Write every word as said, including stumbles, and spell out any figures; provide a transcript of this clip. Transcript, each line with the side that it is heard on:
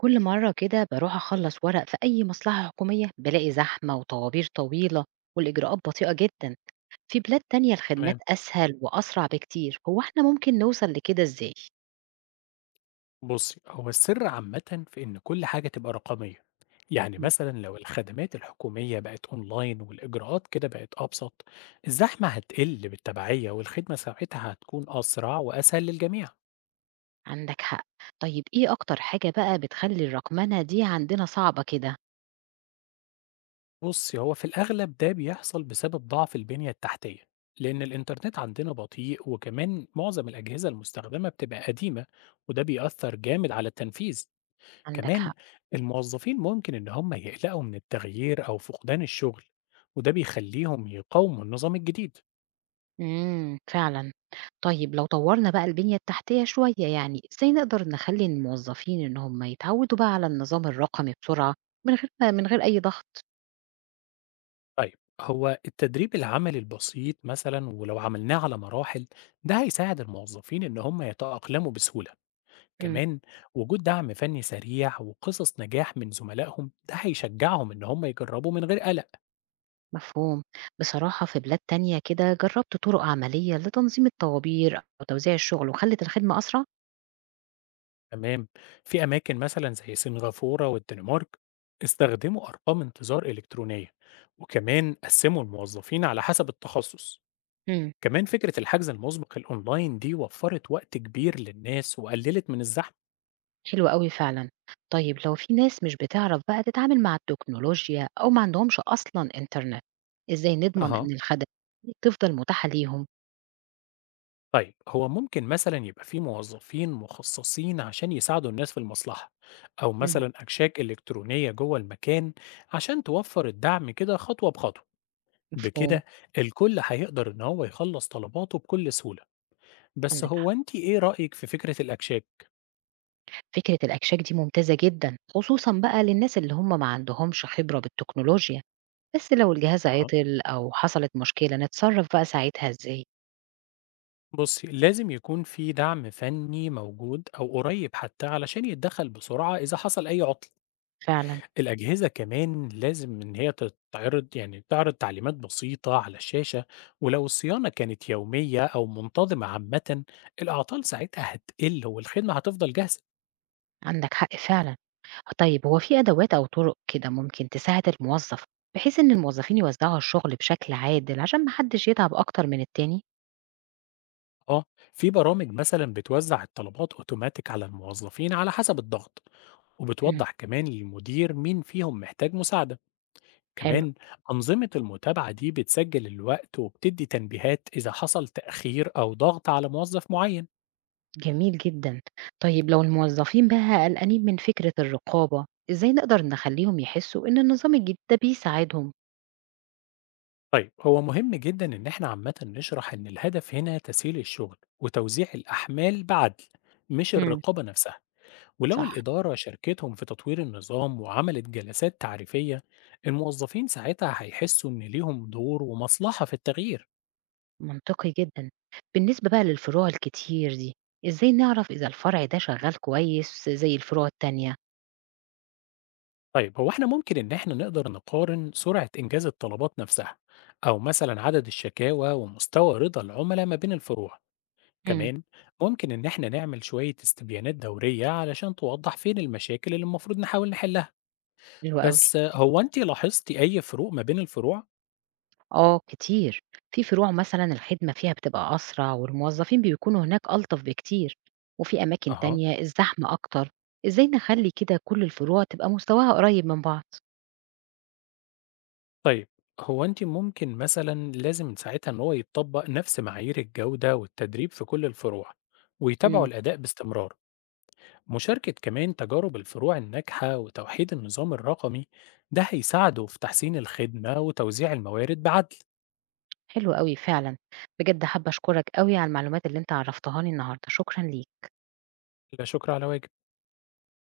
right: كل مرة كده باروح أخلّص ورق في أي مصلحة حكومية، بالاقي زحمة وطوابير طويلة والإجراءات بطيئة جدًا. في بلاد تانية الخدمات
left: تمام.
right: أسهل وأسرع بكتير، هو إحنا ممكن نوصل لكده إزاي؟
left: بُصّي، هو السر عامةً في إن كل حاجة تبقى رقمية، يعني
right: إمم.
left: مثلًا لو الخدمات الحكومية بقت أونلاين والإجراءات كده بقت أبسط، الزحمة هتقل بالتبعية والخدمة ساعتها هتكون أسرع وأسهل للجميع.
right: عندك حق. طيب إيه أكتر حاجة بقى بتخلّي الرقمنة دي عندنا صعبة كده؟
left: بُصّي، هو في الأغلب ده بيحصل بسبب ضعف البنية التحتية، لأن الإنترنت عندنا بطيء وكمان معظم الأجهزة المستخدمة بتبقى قديمة، وده بيأثّر جامد على التنفيذ.
right: عندك
left: كمان
right: حق.
left: الموظفين ممكن إن هم يقلقوا من التغيير أو فقدان الشغل، وده بيخليهم يقاوموا النظام الجديد.
right: إمم، فعلًا. طيب لو طوّرنا بقى البنية التحتية شوية يعني، إزاي نقدر نخلّي الموظفين إن هم يتعوّدوا بقى على النظام الرقمي بسرعة من غير ما من غير أي ضغط؟
left: طيب، هو التدريب العملي البسيط مثلا ولو عملناه على مراحل ده هيساعد الموظفين إن هم يتأقلموا بسهولة.
right: إمم.
left: كمان وجود دعم فني سريع وقصص نجاح من زملائهم ده هيشجعهم إن هم يجربوا من غير قلق.
right: مفهوم. بصراحة في بلاد تانية كده جربت طرق عملية لتنظيم الطوابير أو توزيع الشغل وخلت الخدمة أسرع.
left: تمام. في أماكن مثلا زي سنغافورة والدنمارك استخدموا أرقام انتظار إلكترونية، وكمان قسموا الموظفين على حسب التخصص.
right: مم.
left: كمان فكرة الحجز المسبق الأونلاين دي وفرت وقت كبير للناس وقللت من الزحمة.
right: حلو قوي فعلا. طيب لو في ناس مش بتعرف بقى تتعامل مع التكنولوجيا أو ما عندهمش أصلا إنترنت، إزاي نضمن
left: اها.
right: إن الخدمة دي تفضل متاحة ليهم؟
left: طيب، هو ممكن مثلا يبقى في موظفين مخصصين عشان يساعدوا الناس في المصلحة، أو
right: مم.
left: مثلا أكشاك إلكترونية جوه المكان عشان توفر الدعم كده خطوة بخطوة.
right: مفهوم.
left: بكده الكل هيقدر إن هو يخلص طلباته بكل سهولة. بس
right: عندك
left: هو
right: حق.
left: أنتِ إيه رأيِك في فكرة الأكشاك؟
right: فكرة الأكشاك دي ممتازة جدا، خصوصا بقى للناس اللي هم ما عندهمش خبرة بالتكنولوجيا. بس لو الجهاز
left: أها.
right: عطل أو حصلت مشكلة، نتصرف بقى ساعتها إزاي؟
left: بُصّي، لازم يكون في دعم فني موجود أو قريب حتى علشان يتدخّل بسرعة إذا حصل أي عطل.
right: فعلا،
left: الأجهزة كمان لازم إن هي تتعرض يعني تعرض تعليمات بسيطة على الشاشة، ولو الصيانة كانت يومية أو منتظمة عامةً، الأعطال ساعتها هتقل والخدمة هتفضل جاهزة.
right: عندك حق فعلا. طيب هو في أدوات أو طرق كده ممكن تساعد الموظف، بحيث إن الموظفين يوزعوا الشغل بشكل عادل عشان محدش يتعب أكتر من التاني؟
left: آه، في برامج مثلًا بتوزّع الطلبات أوتوماتيك على الموظفين على حسب الضغط،
right: مم.
left: وبتوضّح كمان للمدير مين فيهم محتاج مساعدة.
right: حلو.
left: كمان أنظمة المتابعة دي بتسجل الوقت وبتدي تنبيهات إذا حصل تأخير أو ضغط على موظف معين.
right: جميل جدا. طيب لو الموظفين بقى قلقانين من فكرة الرقابة، إزاي نقدر نخليهم يحسوا إن النظام الجديد ده بيساعدهم؟
left: طيب، هو مهم جدا إن إحنا عامة نشرح إن الهدف هنا تسهيل الشغل وتوزيع الأحمال بعدل، مش
right: مم.
left: الرقابة نفسها. ولو
right: صح.
left: الإدارة شاركتهم في تطوير النظام وعملت جلسات تعريفية، الموظفين ساعتها هيحسوا إن ليهم دور ومصلحة في التغيير.
right: منطقي جدا. بالنسبة بقى للفروع الكتير دي، إزاي نعرف إذا الفرع ده شغال كويس زي الفروع التانية؟
left: طيب، هو احنا ممكن ان احنا نقدر نقارن سرعة انجاز الطلبات نفسها، او مثلا عدد الشكاوى ومستوى رضا العملاء ما بين الفروع.
right: مم.
left: كمان ممكن ان احنا نعمل شوية استبيانات دورية علشان توضح فين المشاكل اللي المفروض نحاول نحلها.
right: حلو أوي.
left: بس آه، هو انت لاحظتي اي فروق ما بين الفروع؟
right: آه كتير. في فروع مثلا الخدمة فيها بتبقى أسرع والموظفين بيكونوا هناك ألطف بكتير، وفي أماكن
left: اها.
right: تانية الزحمة أكتر. إزاي نخلي كده كل الفروع تبقى مستواها قريب من بعض؟
left: طيب، هو انت ممكن مثلا لازم ساعتها ان هو يطبق نفس معايير الجودة والتدريب في كل الفروع ويتابعوا
right: مم.
left: الاداء باستمرار. مشاركة كمان تجارب الفروع الناجحة وتوحيد النظام الرقمي ده هيساعده في تحسين الخدمة وتوزيع الموارد بعدل.
right: حلو قوي فعلا. بجد حابة أشكرك قوي على المعلومات اللي أنت عرفتهاني النهاردة، شكرا ليك.
left: لا شكر على واجب.